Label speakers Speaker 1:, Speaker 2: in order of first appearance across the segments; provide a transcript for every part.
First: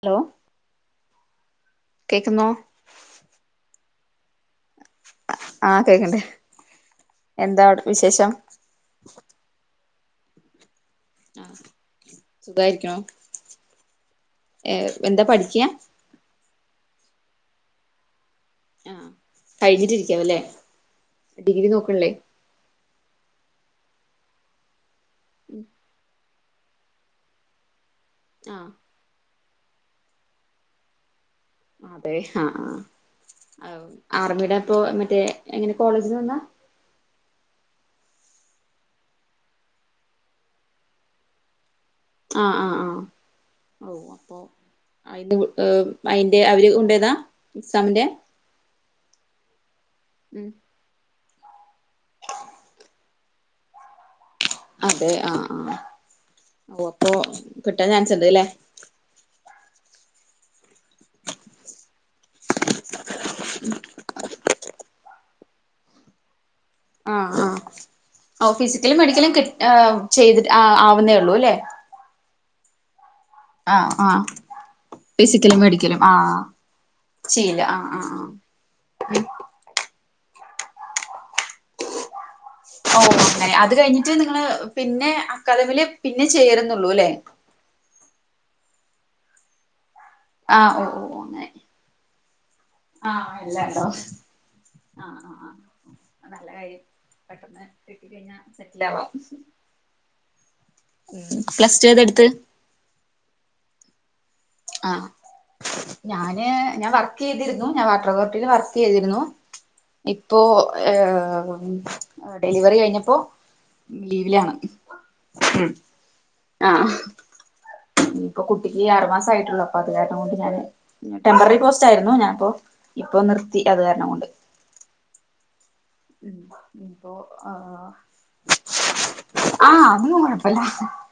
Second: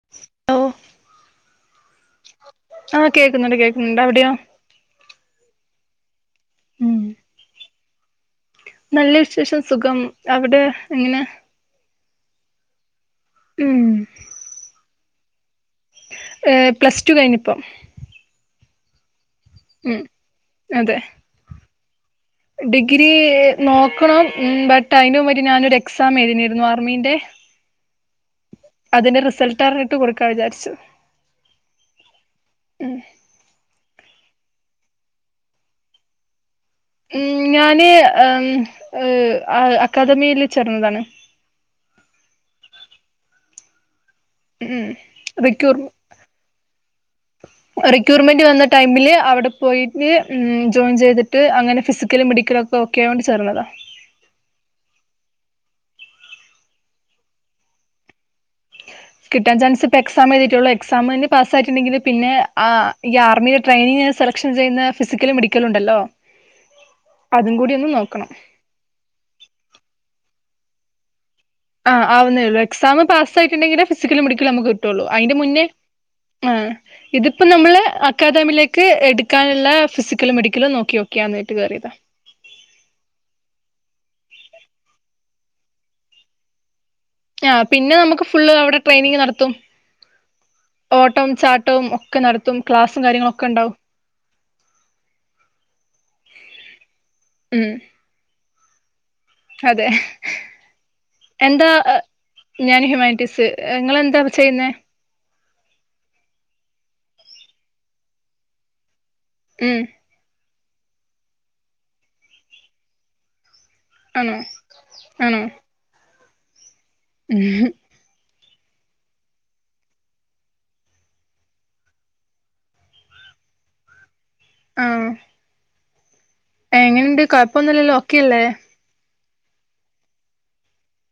Speaker 1: Hello
Speaker 2: ഓ
Speaker 1: കേക്കുന്നോ
Speaker 2: ആ കേക്ക്ന്ന്ണ്ട് കേക്ക്ന്ന്ണ്ട് അവിടെയോ
Speaker 1: ആ കേക്കണ് ണ്ട് എന്താ അവിടെ വിശേഷം
Speaker 2: നല്ല വിശേഷം സുഖം അവിടെ എ ങ്ങനെ
Speaker 1: ആ സുഖായിരിക്കുണു
Speaker 2: ഉം
Speaker 1: ഏഹ് എന്താ പഠിക്കാ
Speaker 2: ഏ പ്ലസ് ടു കയ്ഞ്ഞുപ്പം
Speaker 1: ആ
Speaker 2: ഉം
Speaker 1: കയ്ഞ്ഞിട്ടിരിക്കാവുല്ലെ
Speaker 2: അതെ
Speaker 1: ഡിഗ്രി നോക്ക്ൺല്ലേ
Speaker 2: ഡിഗ്രി നോക്കണം ബട്ട് അതിന്റെ മുമ്പ് ഞാനൊരു എക്സാം എഴുതിയിരുന്നു ആർമീന്റെ
Speaker 1: ആ
Speaker 2: അതിന്റെ റിസൾട്ട് അറിഞ്ഞിട്ട് കൊടുക്കാൻ വിചാരിച്ചു
Speaker 1: അതെ ആ
Speaker 2: ഉം
Speaker 1: ആ ആർമിയുടെ അപ്പൊ മറ്റേ എങ്ങനെ കോളേജിലെന്താ
Speaker 2: ഉം ഞാന് എ അക്കാദമില് ചേർന്നതാണ്
Speaker 1: ആഹ് ആഹ് ആഹ് ഓ
Speaker 2: ഉം റിക്യൂർ
Speaker 1: അയിന്റെ അവര് കൊണ്ടയതാ
Speaker 2: റിക്യൂർമെന്റ് വന്ന ടൈമില് അവടെ പോയിട്ട് ഉം ജോയിൻ ചെയ്ത്ട്ട് അങ്ങനെ ഫിസിക്കലും മെഡിക്കലൊക്കെ ഓക്കായതോണ്ട് ചേർന്നതാ
Speaker 1: അതെ ആ ആ ഓ അപ്പൊ കിട്ടാൻ ചാൻസ് ണ്ട്ല്ലേ
Speaker 2: കിട്ടാൻ ചാൻസ് പ്പോ എക്സാമെഴുതിട്ടൊള്ളു എക്സാമിന് പാസ്സായിറ്റ്ണ്ടെങ്കില് പിന്നെ ആ ഈ ആർമില് ട്രെയിനിങ്ങെ സെലക്ഷൻ ചെയ്യ്ന്നേ ഫിസിക്കലും മെഡിക്കലും ണ്ടല്ലോ അതും കൂടി ഒന്ന് നോക്കണം
Speaker 1: ഈ മെഡിക്കലും കിട് ചെയ്തിട്ട് ആവുന്നേള്ളൂ ല്ലേ
Speaker 2: അ ആവുന്നേള്ളൂ എക്സാം പാസ്സായിറ്റ്ണ്ടെങ്കില്
Speaker 1: ആഹ് ആഹ്
Speaker 2: ഫിസിക്കലും മെഡിക്കലും നമുക്ക് കിട്ടൊള്ളൂ അയ്ന്റെ
Speaker 1: ഫിസിക്കലും
Speaker 2: മുന്നേ
Speaker 1: മെഡിക്കലും ആഹ്
Speaker 2: ഉം ഇതിപ്പോ
Speaker 1: ചെയ്യില്ല
Speaker 2: നമ്മള്
Speaker 1: ആഹ് ആഹ് ആഹ്
Speaker 2: അക്കാദമിലേ ക്ക് എട്ക്കാന്ള്ളെ ഫിസിക്കലും മെഡിക്കലും നോക്ക്യോക്കിയാ ന്ന്ട്ട് കേറിയതാ
Speaker 1: [inaudible] ഓ അങ്ങനെ അത് കയ്ഞ്ട്ട് നിങ്ങള് പിന്നെ അക്കാദമില് പിന്നെ ചേരുന്നുള്ളൂ ല്ലേ
Speaker 2: ആ പിന്നെ നമുക്ക് ഫുള്ളവടെ ട്രെയിനിങ് നടത്തും
Speaker 1: ആഹ് ഓ ഓ
Speaker 2: ഓട്ടം
Speaker 1: അങ്ങനെ
Speaker 2: ചാ ട്ടം ഒക്കെ നടത്തും ക്ലാസും കാര്യങ്ങളൊക്കെ ഉണ്ടാവും
Speaker 1: ആ ആ നല്ല കാര്യായി പെട്ടെന്ന്
Speaker 2: ഉം
Speaker 1: കിട്ടി കയ്ഞ്ഞാ സെറ്റിലാവാം
Speaker 2: അതെ
Speaker 1: ഉം
Speaker 2: എന്താ
Speaker 1: പ്ലസ് ടു ഏതെട്ത്ത്
Speaker 2: ഞാൻ ഹ്യൂമാനിറ്റീസ് ഇങ്ങളെന്താപ്പോ ചെയ്യുന്നേ
Speaker 1: ആ ഞാന് ഞാൻ വർക്കെയ്തിരുന്നു ഞാൻ വാട്ടറതോർട്ടില് വർക്കെയ്തിരുന്നു
Speaker 2: ഉം
Speaker 1: ഇപ്പോ ഏ ഡെലിവറി കഴിഞ്ഞപ്പോ
Speaker 2: ആണോ
Speaker 1: ലീവിലാണ്
Speaker 2: ആണോ
Speaker 1: ഉം ആ
Speaker 2: ഉം
Speaker 1: ഇപ്പൊ കുട്ടിക്ക്ഈ ആറ് മാസം ആയിട്ടുള്ളു അപ്പൊ അത് കാരണം കൊണ്ട് ഞാന് ടെംമ്പററി പോസ്റ്റായിരുന്നു ഞാപ്പോ ഇപ്പൊ നിർത്തി അത് കാരണം കൊണ്ട്
Speaker 2: ആഹ്
Speaker 1: ഉം
Speaker 2: എങ്ങനെണ്ട് കൊയപ്പൊന്നുല്ലല്ലോ ഓക്കെ അല്ലേ
Speaker 1: ആ അതൊന്നും കൊഴപ്പല്ല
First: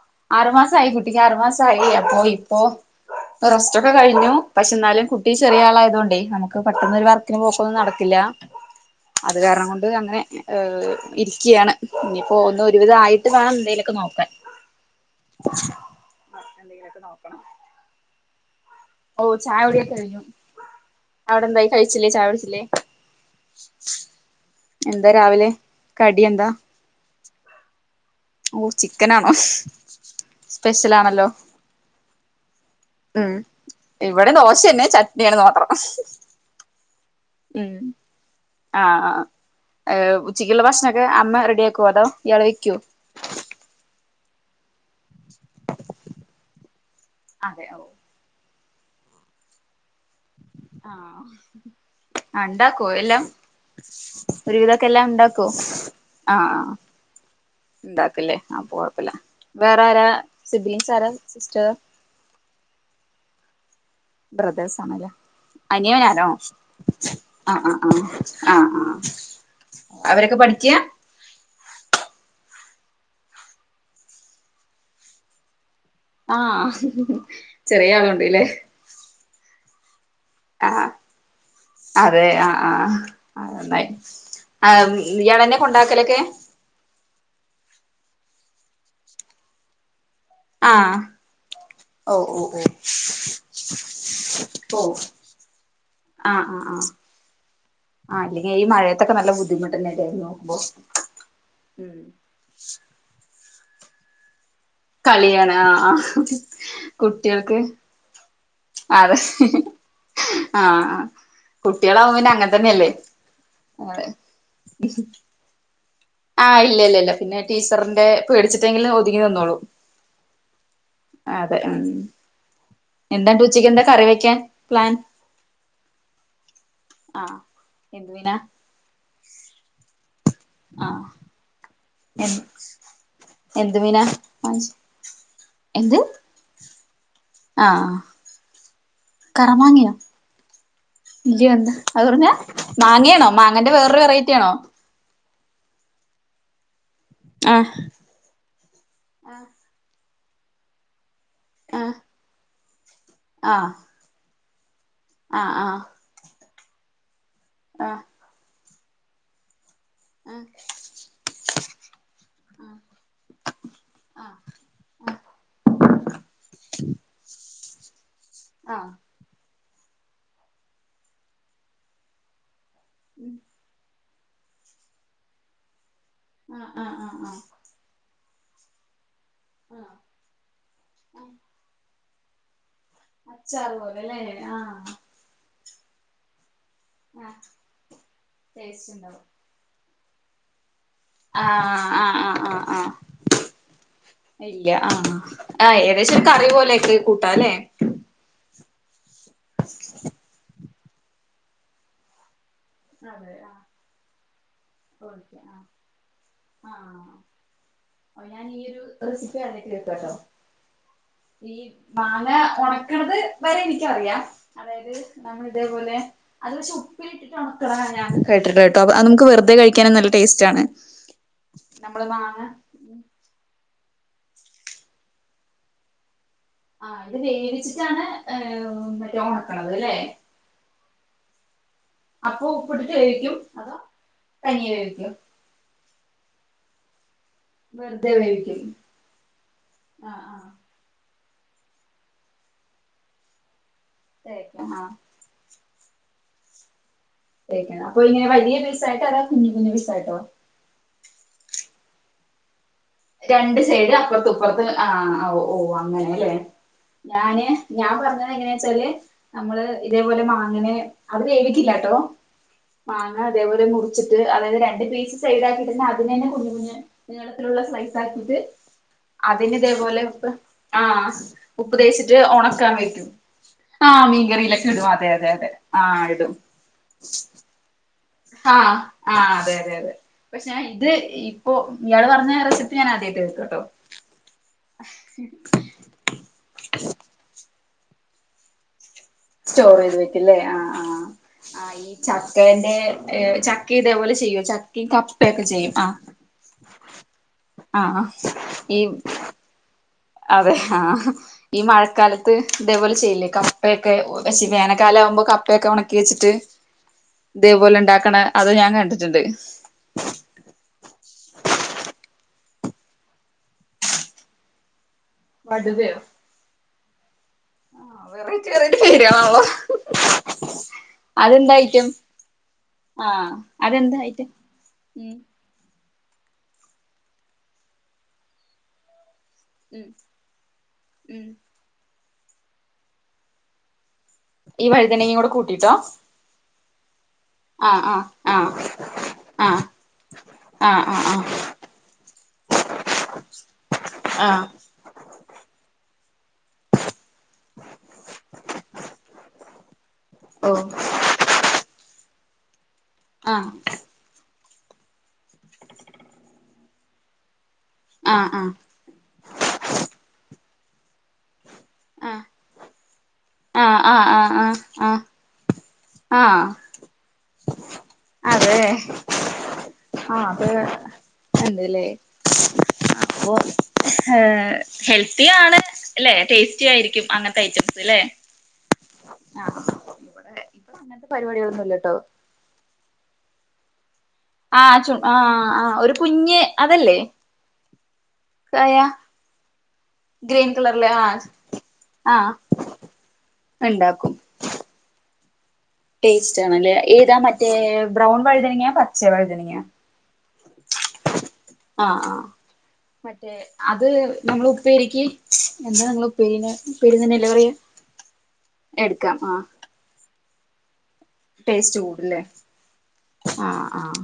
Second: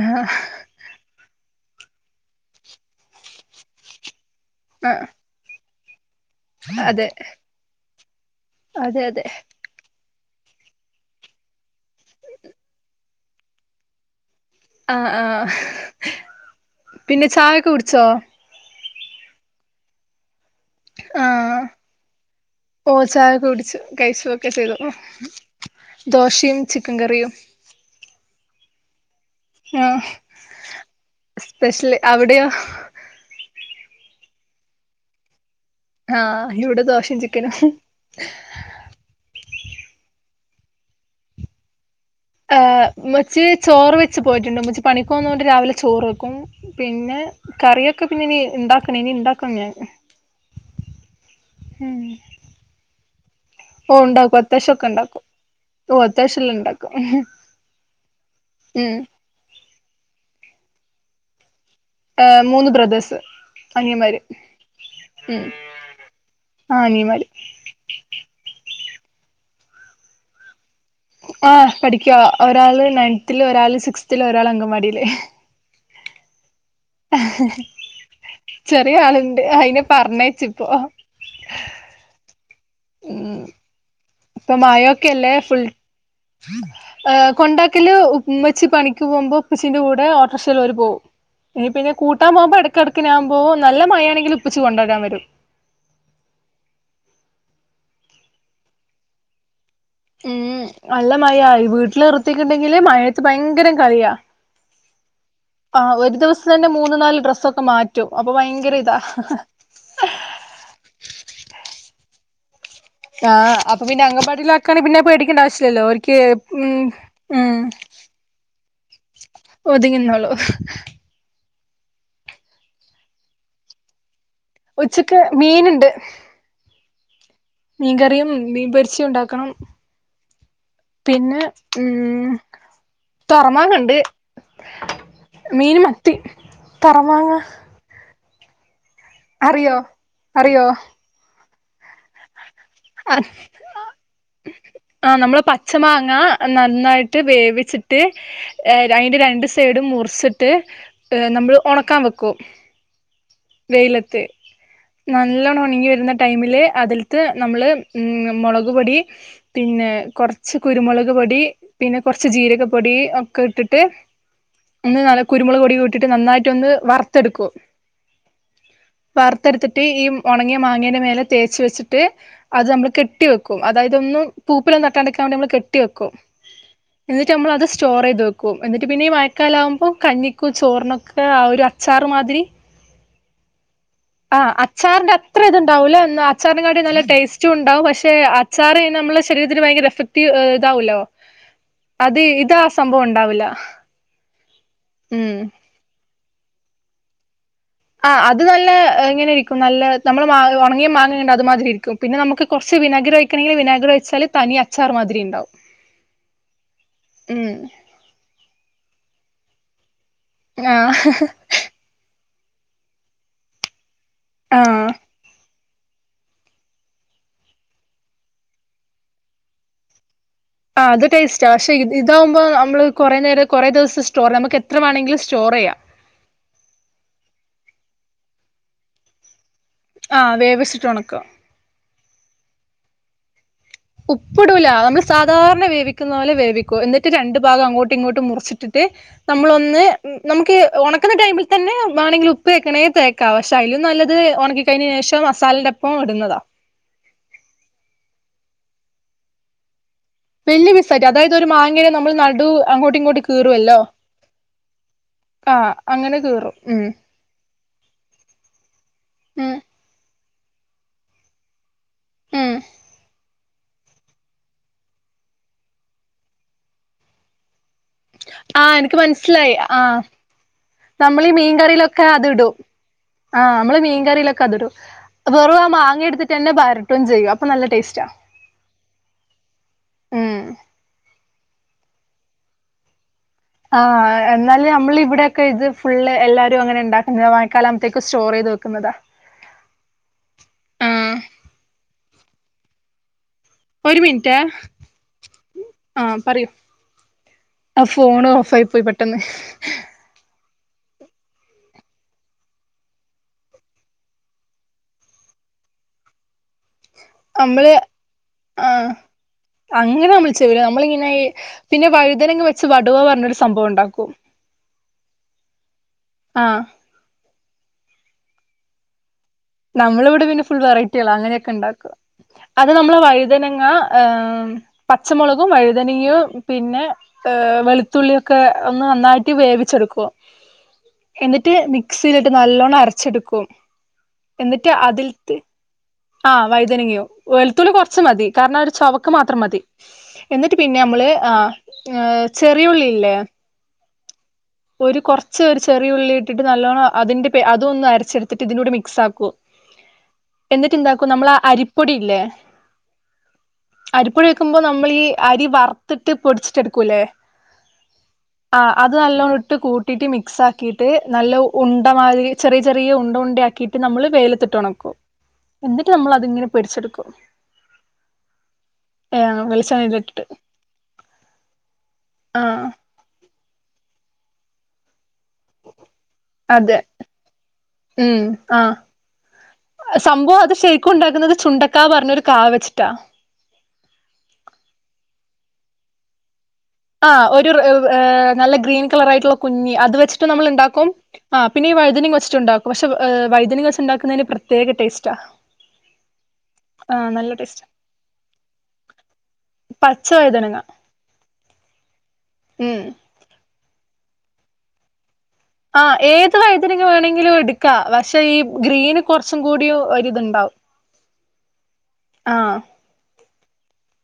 Speaker 2: ആഹ്
Speaker 1: ആറ് മാസായി കു കുട്ടിക്ക് ആറു മാസം ആയൊള്ളു അപ്പൊ ഇപ്പോ റസ്റ്റ്ഒക്കെ കഴിഞ്ഞു പക്ഷെ
Speaker 2: ആഹ്
Speaker 1: എന്നാലും കു ട്ടി ചെറിയ ആളായതോണ്ടെ നമുക്ക്
Speaker 2: അതെ
Speaker 1: പെട്ടെന്നൊരു വർക്കിന് പോക്കൊന്നും നടക്കില്ല
Speaker 2: അതെ അതെ
Speaker 1: അതു കാരണം കൊണ്ട് അങ്ങനെ ഏ ഇരിയ്ക്കയാണ് ഇനിയിപ്പോ ഒന്ന് ഒരുവിധം ആയിട്ട് വേണം എന്തേലൊക്കെ നോക്കാൻ
Speaker 2: ആഹ് ആഹ്
Speaker 1: എന്തെങ്കിലൊക്കെ
Speaker 2: പിന്നെ ചായൊക്കെ കുടിച്ചോ?
Speaker 1: ഓ ചായ കുടി ഒക്കെ കഴിഞ്ഞു
Speaker 2: ആഹ്
Speaker 1: അവിടെന്തായി കഴിച്ചില്ലേ ചായ കു ടിച്ചില്ലേ
Speaker 2: ഓഹ് ചായൊക്കെ കുടിച്ചു കഴിച്ചു ഒക്കെ ചെയ്തു
Speaker 1: എന്താ രാവിലെ കടി എന്താ
Speaker 2: ദോശയും ചിക്കൻ കറിയും
Speaker 1: ഓ ചിക്കനാണോ?
Speaker 2: ഏ
Speaker 1: സ്പെഷ്യലാണല്ലോ
Speaker 2: സ്പെഷ്യല് അവിടെയോ
Speaker 1: ഉം ഇവിടെ ദോശന്നെ ചട്നിയാണെന്ന് മാത്രം
Speaker 2: ആഹ് ഇവിടെ ദോശേ ച്
Speaker 1: ഉം ആ ആ ഏ ഉച്ചക്കുള്ള ഭക്ഷണൊക്കെ അമ്മ റെഡിയാക്കോ അതോ ഇയാള്
Speaker 2: ആ
Speaker 1: വെക്കുവോ
Speaker 2: ഉമ്മച്ചി ചോറു വെച്ച് പോയിട്ടുണ്ട് മ്മച്ചി പണിക്കോന്നോണ്ട് രാവിലെ ചോറു വെക്കും പിന്നെ
Speaker 1: അതെ ഓ
Speaker 2: കറിയൊക്കെ പിന്നിനി ഇണ്ടാക്കണം ഇനി ഇണ്ടാക്കണം ഞാൻ
Speaker 1: ആഹ് ആഹ് ആഹ്
Speaker 2: ഉം
Speaker 1: അഹ് ണ്ടാക്കോ എല്ലാം
Speaker 2: ഓ ഉണ്ടാക്കും അത്താവശം
Speaker 1: ഒരുവിധൊക്കെ
Speaker 2: ഒക്കെ
Speaker 1: എല്ലാം
Speaker 2: ഉണ്ടാക്കും
Speaker 1: ഇണ്ടാക്കോ
Speaker 2: ഓ അത്താവശെല്ലാം ഇണ്ടാക്കും
Speaker 1: ഉണ്ടാക്കില്ലേ അപ്പ
Speaker 2: ഉം
Speaker 1: കൊഴപ്പില്ല വേറാരാ സിബിലിൻസ് ആരാ സിസ്റ്റർ
Speaker 2: ഏ മൂന്ന് ബ്രദേഴ്സ് അനിയമ്മാര്
Speaker 1: ബ്രദേഴ്സാണല്ലേ അനിയനാണോ
Speaker 2: ആ അനിയന്മാര്
Speaker 1: ആ ആ ആ ആ ആഹ് ആഹ് അവരൊക്കെ പഠിക്ക്യാ
Speaker 2: ആ പഠിക്കുവാ ഒരാള് നയൻത്തില് ഒരാള് സിക്സ്ത്തില് ഒരാൾ അംഗൻവാടിയില്
Speaker 1: ആഹ് ചെറിയ ആളുണ്ട്ല്ലേ
Speaker 2: ചെറിയ ആളുണ്ട് അയിനെ പറഞെ
Speaker 1: ആ ആ അതെ ആ
Speaker 2: ഉം
Speaker 1: ആഹ് അന്നായി ആഹ് ഇയാളെന്നെ കൊണ്ടാക്കലൊക്കെ
Speaker 2: ഏ കൊണ്ടാക്കലു ഉമ്മച്ചി പണിക്ക് പോകുമ്പം ഉപ്പച്ചിന്റെ കൂടെ ഓട്ടോറിക്ഷേൽ അവര് പോം
Speaker 1: ആഹ്
Speaker 2: ഇനി പിന്നെ
Speaker 1: ഓഹ്
Speaker 2: കൂട്ടാൻ
Speaker 1: ഓഹ്
Speaker 2: പോകുമ്പോ
Speaker 1: ഓഹ്
Speaker 2: ഇടക്കിടക്കെ ഞാമ്പോവും നല്ല മഴയാണെങ്കിലിപ്പച്ചി കൊണ്ടരാൻ വരും
Speaker 1: ആ ആ ആ ആ അല്ലെങ്കി ഈ മഴയത്തൊക്കെ നല്ല ബുദ്ധി ബുദ്ധിമുട്ടന്നെലെ
Speaker 2: ഉം നല്ല മഴയാ വീട്ടില് ർത്തിട്ട്ണ്ടെങ്കി മഴത്ത് ഭയങ്കര കളിയാ
Speaker 1: [inaudible] കളിയാണ് ആ ആ
Speaker 2: ആഹ് ഒരു ദിവസം തന്നെ മൂന്ന് നാല് ഡ്രസ്സൊക്കെ
Speaker 1: കുട്ടികൾക്കും
Speaker 2: മാറ്റും അപ്പൊ ഭയങ്കര ഇതാ
Speaker 1: അതെ ആഹ് ആഹ് കുട്ടികളാവുമ്പം പിന്നെ അങ്ങന തന്നെയല്ലേ
Speaker 2: ആഹ് അപ്പ പിന്നെ
Speaker 1: അതെ
Speaker 2: അംഗൻവാടീലാ ക്കാണെ പിന്നെ പേടിക്കണ്ട ആവശ്യല്ല്യല്ലോ ഓർക്കേ
Speaker 1: ആഹ് ഇല്ലില്ല ഇല്ല പിന്നെ ടീച്ചറിന്റെ പേടിച്ചിട്ടെങ്കിലും ഒതുങ്ങി നിന്നോളും
Speaker 2: ഒതുങ്ങിന്നോളും
Speaker 1: അതെ ഉം എന്താണ്ട് ഉച്ചക്ക് എന്താ കറി വെയ്ക്കാൻ
Speaker 2: ഉച്ചക്ക് മീനുണ്ട്
Speaker 1: ആഹ് എന്ത്
Speaker 2: മീൻകറിയും
Speaker 1: മീനാ
Speaker 2: മീൻ പൊരിച്ചതും ഉണ്ടാക്കണം
Speaker 1: ആഹ്
Speaker 2: പിന്നെ
Speaker 1: എ
Speaker 2: ഉം
Speaker 1: എന്ത് മീനാ വാങ്ങിച്ചേ?
Speaker 2: [unintelligible] മീൻ മത്തി [unintelligible]
Speaker 1: ആഹ് ആഹ്
Speaker 2: അറിയോ
Speaker 1: കറമാങ്ങയോ
Speaker 2: അറിയോ
Speaker 1: ഇല്ലയെന്താ അതെ പറഞ്ഞാ [unintelligible] മാങ്ങയാണോ മാങ്ങന്റെ വേറൊരു വെറൈറ്റിയാണോ
Speaker 2: ആ നമ്മള് പച്ച മാങ്ങ നന്നായിട്ട്
Speaker 1: ആഹ്
Speaker 2: വേവിച്ചിട്ട് ഏ രയിന്റെ രണ്ടു സൈഡും മുറിച്ചിട്ടെ ഏ നമ്മള്
Speaker 1: ആഹ്
Speaker 2: ഒണക്കാ വെക്കും
Speaker 1: ആഹ്
Speaker 2: വെയിലത്ത് നല്ലോണം
Speaker 1: ആഹ്
Speaker 2: ഉണങ്ങി വരുന്ന ടൈമിലെ അതിൽത്ത് നമ്മള്
Speaker 1: ആഹ്
Speaker 2: മ്മ് മുളക് മുളകുപൊടി പിന്നെ
Speaker 1: ആഹ്
Speaker 2: കുറച്ച് കുരുമുളക് പൊടി പിന്നെ കുറച്ച് ജീരക പൊടി ഒക്കെ ഇട്ടിട്ട് പിന്നെ നല്ല കുരുമുളക് പൊടി ഇട്ടിട്ട് നന്നായിട്ട് ഒന്ന് വറുത്തെടുക്കും
Speaker 1: ആഹ
Speaker 2: വറുത്തെടുത്തിട്ട് ഈ ഒണങ്ങിയ മാങ്ങേയുടെ മേല തേച്ച് വെച്ചിട്ട് അത് നമ്മൾ കെട്ടി വെക്കും അതായത് ഒന്നും പൂപ്പലൊന്നും തട്ടാണ്ടിക്കാൻ വേണ്ടി നമ്മൾ കെട്ടി വെക്കും
Speaker 1: ആഹ് ആഹ് ആഹ് ആഹ്
Speaker 2: എന്നിട്ട്
Speaker 1: ആഹ്
Speaker 2: നമ്മൾ അത് സ്റ്റോർ ചെയ്ത് വെക്കും എന്നിട്ട് പിന്നെ കാല ആവുമ്പോ
Speaker 1: ആഹ്
Speaker 2: കഞ്ഞിക്കു ചോറിനൊക്കെ ആ ഒരു അച്ചാറ് മാതിരി
Speaker 1: അച്ചാർ പോലെ ലെ ആഹ്
Speaker 2: അത്ര ഇത് ഉണ്ടാവൂല എന്ന അച്ചാറിനെ കാട്ടിൽ നല്ല
Speaker 1: ആഹ്
Speaker 2: ടേസ്റ്റും ഉണ്ടാവും പക്ഷെ അച്ചാറ്
Speaker 1: ടേസ്റ്റ്
Speaker 2: നമ്മുടെ
Speaker 1: ഉണ്ടാവും
Speaker 2: ശരീരം അതിന് ഭയങ്കര എഫക്റ്റീവ് ഇതാവലോ
Speaker 1: ആഹ് ആഹ്
Speaker 2: അത് ഇത്
Speaker 1: ആഹ്
Speaker 2: ആ
Speaker 1: ആഹ് ആഹ്
Speaker 2: സംഭവം ഉണ്ടാവില്ല
Speaker 1: ഇല്ല ആ
Speaker 2: ഉം
Speaker 1: ആഹ് ഏകദേശം ഒരു കറി പോലെൊക്കെ കൂട്ടാ അല്ലേ
Speaker 2: ആഹ് അത് നല്ല ഇങ്ങനെ ഇരിക്കും നല്ല നമ്മൾ മങ്ങ ഉണങ്ങിയ മാങ്ങണ്ടവും അത് മാതിരി ഇരിക്കും പിന്നെ നമുക്ക് കൊറച്ച് വിനാഗ്രി
Speaker 1: അതെ
Speaker 2: ഒയിക്കണെങ്കില്
Speaker 1: ആഹ്
Speaker 2: വിനാഗ്രി ഒഴിച്ചാല് തനി അച്ചർ
Speaker 1: ഓക്കെ
Speaker 2: മാതിരിണ്ടാവും
Speaker 1: ആഹ്
Speaker 2: ഉം
Speaker 1: ഓ ഞാനീയൊരു റെസിപ്പി ആദ്യായിട്ട് കേക്കാട്ടോ
Speaker 2: ആഹ്
Speaker 1: ഈ മാങ്ങ ഒണക്ക്ണത് വരെ ഇനിക്കറിയാം
Speaker 2: ആഹ്
Speaker 1: അതായത് നമ്മൾ ഇതേപോലെ അത് പക്ഷെ ഉപ്പിലിട്ട്‌ട്ട് കേട്ടിട്ട് കേട്ടോ അ നമുക്ക് വെറുതെ കഴിക്കാനും നല്ല ടേസ്റ്റ് ആണ്
Speaker 2: ആ അത് ടേസ്റ്റാ പക്ഷെ
Speaker 1: നമ്മള് മാങ്ങ
Speaker 2: ഇതാാവുമ്പോ നമ്മള് കൊറേ നേരം കൊറേ ദ്‌വസം സ്റ്റോർ നമക്കെത്ര വേണെങ്കിലും സ്റ്റോറെയ്യാം
Speaker 1: ആഹ ഇത് വേവിച്ചിട്ടാണ് ഏ മറ്റേ ഒണക്ക്ണത് ല്ലേ
Speaker 2: ആ വേവിച്ചിട്ട് ഒണക്ക
Speaker 1: അപ്പൊപ്പടട്ട ആയിരിക്കും [unintelligible] അതോ
Speaker 2: ഉപ്പിടൂല
Speaker 1: തനിയെ
Speaker 2: നമ്മൾ
Speaker 1: വേവിക്കും
Speaker 2: സാധാരണ വേവിക്കുന്ന പോലെ വേവിക്കൂ എന്നിട്ട് [unintelligible] രണ്ടു ഭഗം അങ്ങോട്ടും
Speaker 1: വെറുതെ
Speaker 2: ഇങ്ങോട്ടും
Speaker 1: വേവിക്കും
Speaker 2: മുറിച്ചിട്ടിട്ട് നമ്മളൊന്ന്
Speaker 1: ആ ആ
Speaker 2: നമുക്ക് ഈ ഉണക്കുന്ന ടൈമിൽ തന്നെ വണെങ്കിൽ ഉപ്പ് തേക്കണക്കിൽ തേക്കാ പക്ഷെ അതിലും നല്ല ഇത് ഉണക്കി
Speaker 1: തേക്കാം ആ
Speaker 2: കഴിഞ്ഞന് ശേഷം മസാലയുടെ ഒപ്പം ഇടുന്നതാ
Speaker 1: കേക്ക് അപ്പൊ ഇങ്ങനെ വലിയ പീസ് ആയിട്ടോ അതേ കുഞ്ഞു കുഞ്ഞ് പീസ് ആയിട്ടോ
Speaker 2: വലൃയ പിസായിറ്റ് അതായത് ഒരു മാങ്ങേ നമ്മൾ നടു അങ്ങോട്ടും ഇങ്ങോട്ടും
Speaker 1: രണ്ട്
Speaker 2: കീറുവല്ലോ
Speaker 1: സൈഡ് അപ്പുറത്തും ഇപ്പറത്തും ആ ഓ
Speaker 2: ആ
Speaker 1: ഓ
Speaker 2: അങ്ങനെ
Speaker 1: അങ്ങനെല്ലേ
Speaker 2: കീറും ഉം
Speaker 1: ഞാന് ഞാൻ പറഞ്ഞത് എങ്ങനെ ച്ചാല്
Speaker 2: ഉം
Speaker 1: നമ്മള് ഇതേപോലെ മാങ്ങനെ അത് വേവിക്കില്ലാട്ടോ
Speaker 2: ഉം
Speaker 1: മാങ്ങ അതേപേലെ മുറിച്ചിട്ട് അതായത് രണ്ട് പീസ് സൈലക്കി പിന്നെ അതിനെ തന്നെ കുഞ്ഞി കുഞ്ഞി നിളത്തിലുള്ള സെ
Speaker 2: ആ എനിക്ക് മനസ്സിലായി ആഹ
Speaker 1: ഉപ്പ് ആ
Speaker 2: നമ്മളി ഈ
Speaker 1: ഉപ്പ്
Speaker 2: മീൻകറിയിലൊക്കെ
Speaker 1: തേച്ചിട്ട്
Speaker 2: അത്ടും
Speaker 1: ഉണക്കാൻ വെക്കും
Speaker 2: ആഹാ അമ്മള്
Speaker 1: ആ മീൻകറിയിലൊക്കെ
Speaker 2: മീകറീലൊക്കത്ടും
Speaker 1: ഇടും അതെ അതെ അതെ
Speaker 2: വെറൂ ആ
Speaker 1: ഇടും
Speaker 2: മാങ്ങിയെടുത്ത്ട്ടന്നെ ബരട്ടും ചെയ്യും അപ്പ നല്ല ടേസ്റ്റോ
Speaker 1: ആഹ ആ അതെ അതെ അതെ പക്ഷെ
Speaker 2: ഉം
Speaker 1: ഞാൻ ഇത് ഇപ്പോ ഇയാള് പറഞ്ഞ റെസിപ്പി ഞാൻ ആദ്യയിട്ട് കേക്കട്ടോ
Speaker 2: ആ എന്നാല് നമ്മൾ ഇവിടെയൊക്കെ ഇത് ഫുള് എല്ലാരും അങ്ങനെ ഉണ്ടാക്കുന്നത്ത് മഴക്കാാല ആകുപഴത്തേക്ക് സ്റ്റോർ ചെയ്ത് വെക്കുന്നതാ
Speaker 1: സ്റ്റോർ ചെയ്ത് വയ്ക്കുല്ലേ ആ ആഹ് ആ ഈ ചക്കന്റെ ച ചക്കി
Speaker 2: ഒരു
Speaker 1: ഇതേപോലെ
Speaker 2: മിനിറ്റേ
Speaker 1: ചെയ്യും ചക്കയും കപ്പൊക്കെ ചെയ്യും ആഹ
Speaker 2: ആഹ് പറയൂ ആ ഫോൺ ഓഫ് ആയി പോയി പെട്ടെന്ന്
Speaker 1: അതെ ആഹ ഈ മഴക്കാലത്ത് ഇതേപോലെ ചെയ്ല്ലേ കപ്പയൊക്കെ ഒ വേനൽക്കാലം ആകുമ്പോ കപ്പയൊക്കെ ഉണക്കി വെച്ചിട്ട്
Speaker 2: നമ്മള്
Speaker 1: ഇതേപോലെ ഇണ്ടാക്ക്ണെ അതും ഞാൻ
Speaker 2: ആഹ്
Speaker 1: കണ്ടിട്ടുണ്ട്
Speaker 2: അങ്ങനെ നമ്മൾ ചെയ്യൂല നമ്മളിങ്ങനെ ഈ പിന്നെ വഴുതനങ്ങ വെച്ച് വടുവ പറഞ്ഞരു സംഭവം ഉണ്ടാക്കും
Speaker 1: വട് വയോ
Speaker 2: ആഹ
Speaker 1: വെറൈറ്റി വെറൈറ്റി പിടിയാള് ആണല്ലോ
Speaker 2: നമ്മൾ ഇവിടെ പിന്നെ ഫുൾ വെറൈറ്റികളാ അങ്ങനെയൊക്കെ
Speaker 1: ഐറ്റം
Speaker 2: ഉണ്ടാക്കുക അത് നമ്മള്
Speaker 1: ആഹ്
Speaker 2: വഴുതനങ്ങ
Speaker 1: അതെന്താ ഐറ്റം
Speaker 2: ആം
Speaker 1: ഉം
Speaker 2: പച്ചമൊളക് ഉപ്പും വഴുതനങ്ങയും പിന്ന ആ വെളുത്തുള്ളിയൊക്കെ ഒന്ന് നന്നായി ഇ
Speaker 1: ഉം
Speaker 2: വേവിച്ചെടുക്കും
Speaker 1: ഉം
Speaker 2: എന്നിട്ട് മിക്സീലിട്ട് നല്ലോണ്ണം അരച്ചെടുക്കും
Speaker 1: ഈ വഴുതനങ്ങയൂടെ കൂട്ടിട്ടോ
Speaker 2: ആഹ് വഴുതനങ്ങയും വെൾത്തുള്ളി
Speaker 1: ആഹ്
Speaker 2: കൊറച്ച്
Speaker 1: ആഹ്
Speaker 2: മതി
Speaker 1: ആഹ്
Speaker 2: കാരണം ഒരു ചൊവക്ക് മാത്രം മതി
Speaker 1: ആഹ്
Speaker 2: എന്നിട്ട് പിന്നെ
Speaker 1: ആഹ് ആഹ്
Speaker 2: അമ്മള്
Speaker 1: ആഹ്
Speaker 2: ആഹ് ചെറിയുള്ളില്ലേ
Speaker 1: ആഹ്
Speaker 2: ഒരു കൊറച്ച് ഒരു ചെറിയുള്ളി ഇട്ടിട്ട് നല്ലോണം അതിന്റെ അതും ഒന്ന് അരച്ചെടുത്തിട്ട് ഇതിന്റൂടെ മിക്സാക്കും
Speaker 1: ഓ
Speaker 2: എന്നിട്ട്ന്താ ക്കും നമ്മളൃ അരിപ്പൊടില്ലേ
Speaker 1: ആഹ്
Speaker 2: അരിപ്പൊടി വെക്കുംമ്പോ നമ്മളീ അരി വർത്തിട്ട് പൊടിച്ചിട്ടെടുക്കൂല്ലേ
Speaker 1: ആഹ് ആഹ്
Speaker 2: അ അത് നല്ലോണം ഇട്ട് കൂട്ടിട്ട് മിക്സാ ക്കിട്ട് നല്ല ഉണ്ട മാതിരി ചെറിയ ചെറിയ ഉണ്ട ഉണ്ട ആക്കിട്ട്
Speaker 1: ആഹ്
Speaker 2: നമ്മള്
Speaker 1: ആഹ് ആഹ് ആഹ്
Speaker 2: വെയിലത്തിട്ട്
Speaker 1: ആഹ്
Speaker 2: ഒണക്കും
Speaker 1: ആഹ്
Speaker 2: എന്നിട്ട് നമ്മൾ അതിങ്ങനെ
Speaker 1: ആഹ്
Speaker 2: പിടിച്ചെടുക്കും
Speaker 1: അതെ
Speaker 2: ആഹ് വെളിച്ചെണ്ണേലിട്ടിട്ട്
Speaker 1: ആഹ് അത്
Speaker 2: ആഹ്
Speaker 1: [unintelligible] ഹ് ഹെൽത്തിയാണ് അല്ലെ ടേസ്റ്റി
Speaker 2: അതെ
Speaker 1: ആയിരിക്കും അന്നത്തെ ഐറ്റംസല്ലേ
Speaker 2: ഉം ആഹ് സംഭവം അത് ശരിക്കും
Speaker 1: അങ്ങനത്തെ
Speaker 2: ഉണ്ടാക്കുന്നത് ചുണ്ടക്കാ
Speaker 1: പരിപാടികളൊന്നുംല്ലട്ടോ
Speaker 2: പറഞ്ഞൊരു കാ വെച്ചിട്ടാ
Speaker 1: ആഹ് ചു ആഹ് ആഹ് ഒരു കുഞ്ഞ് അതല്ലേ
Speaker 2: ആഹ് ഒരു നല്ല
Speaker 1: കായ
Speaker 2: ഗ്രീൻ കളർ ആയിട്ടുള്ള കുഞ്ഞി അത് വെച്ചിട്ട് നമ്മൾ
Speaker 1: ഗ്രീൻ
Speaker 2: ഇണ്ടാക്കും
Speaker 1: കളറില്
Speaker 2: ആഹ് പിന്നെ ഈ വഴുതനങ്ങ
Speaker 1: ആഹ്
Speaker 2: വെച്ചിട്ടുണ്ടാക്കും പക്ഷേ വഴുതനങ്ങ വെച്ച്
Speaker 1: ഉണ്ടാക്കും
Speaker 2: ഇണ്ടാക്കുന്നതിന് പ്രത്യേക ടേസ്റ്റാ
Speaker 1: ടേസ്റ്റാണല്ലേ
Speaker 2: ആഹ്
Speaker 1: ഏതാ
Speaker 2: നല്ല
Speaker 1: മറ്റേ
Speaker 2: ടേസ്റ്റ്
Speaker 1: ബ്രൗൺ വഴുതനങ്ങയാ പച്ച വഴുതനങ്ങയാ
Speaker 2: പച്ച വഴുതന ങ്ങ
Speaker 1: ആഹ് ആ
Speaker 2: ഉം
Speaker 1: മറ്റേ അത് നമ്മള് ഉപ്പേരിക്ക് എന്താ
Speaker 2: ആഹ്
Speaker 1: നിങ്ങൾ
Speaker 2: ഏതു
Speaker 1: ഉപ്പേരിനെ
Speaker 2: വഴുതനങ്ങ
Speaker 1: ഉപ്പേരി തന്നെയല്ലേ
Speaker 2: വേണങ്കിലും
Speaker 1: പറയാ
Speaker 2: എടുക്കാം പക്ഷേ ഈ ഗ്രീന്
Speaker 1: എടുക്കാം ആ
Speaker 2: കൊറച്ചുംകൂടി ഒര് ഇത് ഇണ്ടാവും
Speaker 1: ടേസ്റ്റ് കൂടുല്ലേ ആഹ് ആഹ്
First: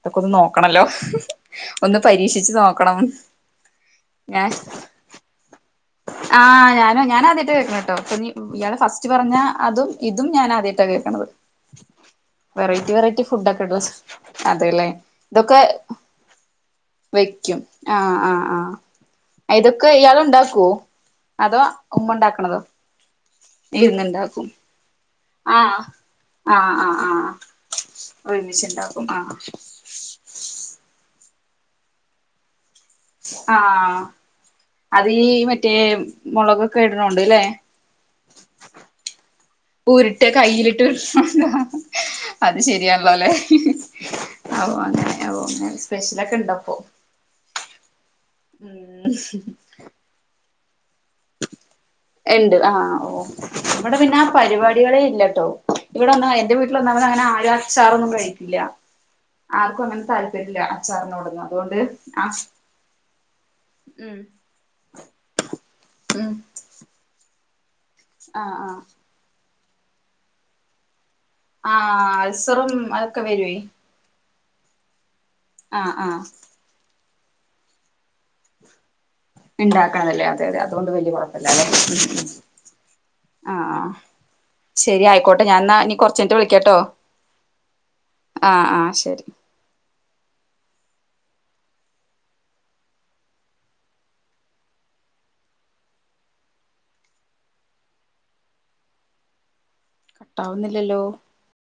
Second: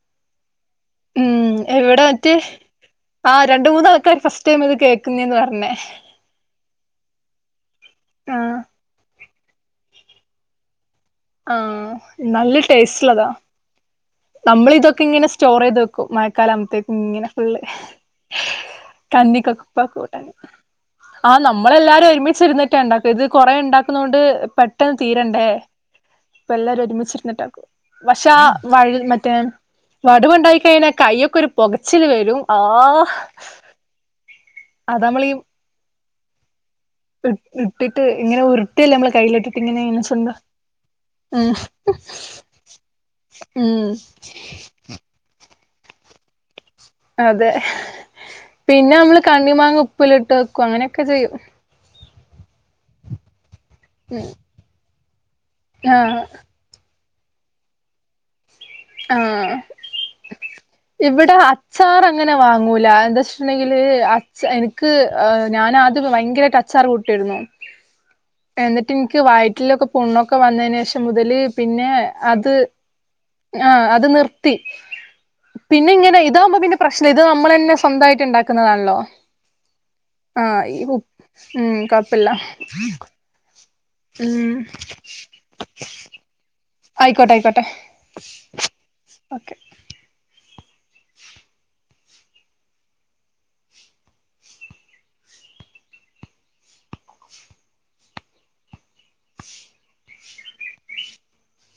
Speaker 1: ഇതൊക്കെ ഒന്ന് നോക്കണല്ലോ
Speaker 2: ഉം
Speaker 1: ഒന്ന്
Speaker 2: എവിടാ മറ്റേ
Speaker 1: പരീക്ഷിച്ച് നോക്കണം
Speaker 2: ആഹ് രണ്ട് മൂന്ന് ആൾക്കാര് ഫസ്റ്റ് ടൈം ഇത് കേൾക്കുന്നേന്ന് പറഞ്ഞെ
Speaker 1: ആഹ് ഞാനും ഞാൻ ആദ്യായിട്ടാ കേക്കണേട്ടോ
Speaker 2: ആഹ്
Speaker 1: ഇയാള് ഫസ്റ്റ് പറഞ്ഞ അതും ഇതും ഞാൻ ആദ്യായിട്ടാ കേക്കണത്
Speaker 2: ആഹ് നല്ല ടേസ്റ്റ് ഇള്ളതാ
Speaker 1: [unintelligible]
Speaker 2: നമ്മൾ
Speaker 1: അതെല്ലേ
Speaker 2: ഇതൊക്കെ ഇങ്ങനെ
Speaker 1: ഇതൊക്കെ
Speaker 2: സ്റ്റോറയ്ത് വെക്കും മഴക്കാലം ആവുംമ്പത്തേക്കും ഇങ്ങനെ
Speaker 1: വെക്കും
Speaker 2: ഫുള്ള്
Speaker 1: ആ ആ ആ
Speaker 2: കന്നിക്കക്കപ്പ
Speaker 1: ഇതൊക്കെ
Speaker 2: കൂട്ട
Speaker 1: ഇയാൾ ഉണ്ടാക്കുവോ
Speaker 2: ആഹ്
Speaker 1: അതോ
Speaker 2: നമ്മളെല്ലാരും
Speaker 1: ഉമ്മ ഉണ്ടാക്കണതോ
Speaker 2: ഒരുമിച്ചിരുന്നിട്ടാ ഇണ്ടാക്ക ഇത് കൊറേ ഇണ്ടാക്കുന്നോണ്ട്
Speaker 1: ഇരുന്നുണ്ടാക്കും
Speaker 2: പെ ട്ടന്ന് തീരണ്ടേ
Speaker 1: ആഹ്
Speaker 2: അപ്പം
Speaker 1: ആഹ്
Speaker 2: എല്ലാരും
Speaker 1: ആഹ് ആഹ്
Speaker 2: ഒരുമിച്ചിരുന്നിട്ടാക്കും പക്ഷേ ആ വഴു
Speaker 1: ഒരുമിച്ചുണ്ടാക്കും
Speaker 2: മറ്റേ
Speaker 1: ആഹ്
Speaker 2: വടുവുണ്ടായി കഴിഞ്ഞാ കയ്യൊക്ക ഒരു പൊകച്ചില് വെരും ആഹ്
Speaker 1: ആഹ് അതീ
Speaker 2: നമ്മളീ
Speaker 1: മറ്റേ മൊളക് ഇടണോണ്ട്ല്ലേ
Speaker 2: ഇട്ടിട്ട് ഇങ്ങനെ ഉരുട്ടല്ലേ നമ്മള് കയ്യിലിട്ടിട്ട് ഇങ്ങനെ ഇങ്ങനെ
Speaker 1: ഉരുട്ട
Speaker 2: ചുണ്ട
Speaker 1: കയ്യിലിട്ട് ഉരുട്ടാ
Speaker 2: ഉം
Speaker 1: അത് ശരിയാല്ലോല്ലേ
Speaker 2: ഉം
Speaker 1: ആവോ അങ്ങനെ ഓ അങ്ങനെ സ്പെഷ്യലൊക്കെണ്ടപ്പോ
Speaker 2: അതെ പിന്നെ
Speaker 1: ഉം
Speaker 2: നമ്മള് കണ്ണിമാങ്ങ ഉപ്പിലിട്ട് വെക്കും അങ്ങനൊക്കെ ചെയ്യും
Speaker 1: ഇണ്ട് ആഹ് ആഹ് ഓഹ് ഇവിടെ പിന്നാ പരിപാടികളേ ഇല്ലട്ടോ
Speaker 2: ആ
Speaker 1: ഇവിടവന്നാ എന്റെ വീട്ട് ട്ടിൽ ഒന്നാമത് അങ്ങനെ ആരും അച്ചാറൊന്നും കഴിക്കില്ല
Speaker 2: ആഹ്
Speaker 1: ആർക്കും അങ്ങനെ താല്പര്യം ഇല്ല
Speaker 2: ഇവിടെ
Speaker 1: അച്ചാറിനോടൊന്നും അതുകൊണ്ട്
Speaker 2: അച്ചാർ അങ്ങനെ
Speaker 1: ആഹ്
Speaker 2: വാങ്ങൂല അതെന്താ ഉടകില്
Speaker 1: ഉം
Speaker 2: അഛൻ ക് ഞാനാദ്യം
Speaker 1: ഉം
Speaker 2: ഭയങ്കരമായിട്ട് അച്ചാർ കൂട്ടുമായിരുന്നു
Speaker 1: ആഹ് ആഹ്
Speaker 2: എന്നിട്ട് എനിക്ക് വയറ്റിലൊക്കെ പുണ്ണൊക്കെ വന്നതിന് ശേഷം മുതല് പിന്നെ
Speaker 1: ആഹ്
Speaker 2: അത്
Speaker 1: അൾസറും അതൊക്കെ വരും.
Speaker 2: ആഹ് അത് നിർത്തി പിന്നെ
Speaker 1: ആഹ് ആഹ്
Speaker 2: ഇങ്ങനെ ഇതാകുമ്പോ പിന്നെ പ്രശ്നം ഇത് നമ്മൾ തന്നെ സ്വന്തമായിട്ട് ഉണ്ടാക്കുന്നതാണല്ലോ?
Speaker 1: ഉണ്ടാക്കണതല്ലേ അതെ അതെ
Speaker 2: ആഹ് ഈ
Speaker 1: അതുകൊണ്ട് വലിയ
Speaker 2: ഉം
Speaker 1: കൊഴപ്പംഇല്ലാല്ലേ
Speaker 2: കുഴപ്പില്ല
Speaker 1: ആഹ്
Speaker 2: ഉം
Speaker 1: ശരി ആയിക്കോട്ടെ ഞാൻ എന്നാ ഇനി കൊറച്ച് കഴിഞ്ഞിട്ട് വിളിക്കാട്ടോ
Speaker 2: ആയിക്കോട്ടെ ആയിക്കോട്ടെ
Speaker 1: ആഹ് ആഹ് ശരി.
Speaker 2: ഓക്കെ
Speaker 1: കട്ടാവുന്നില്ലല്ലോ?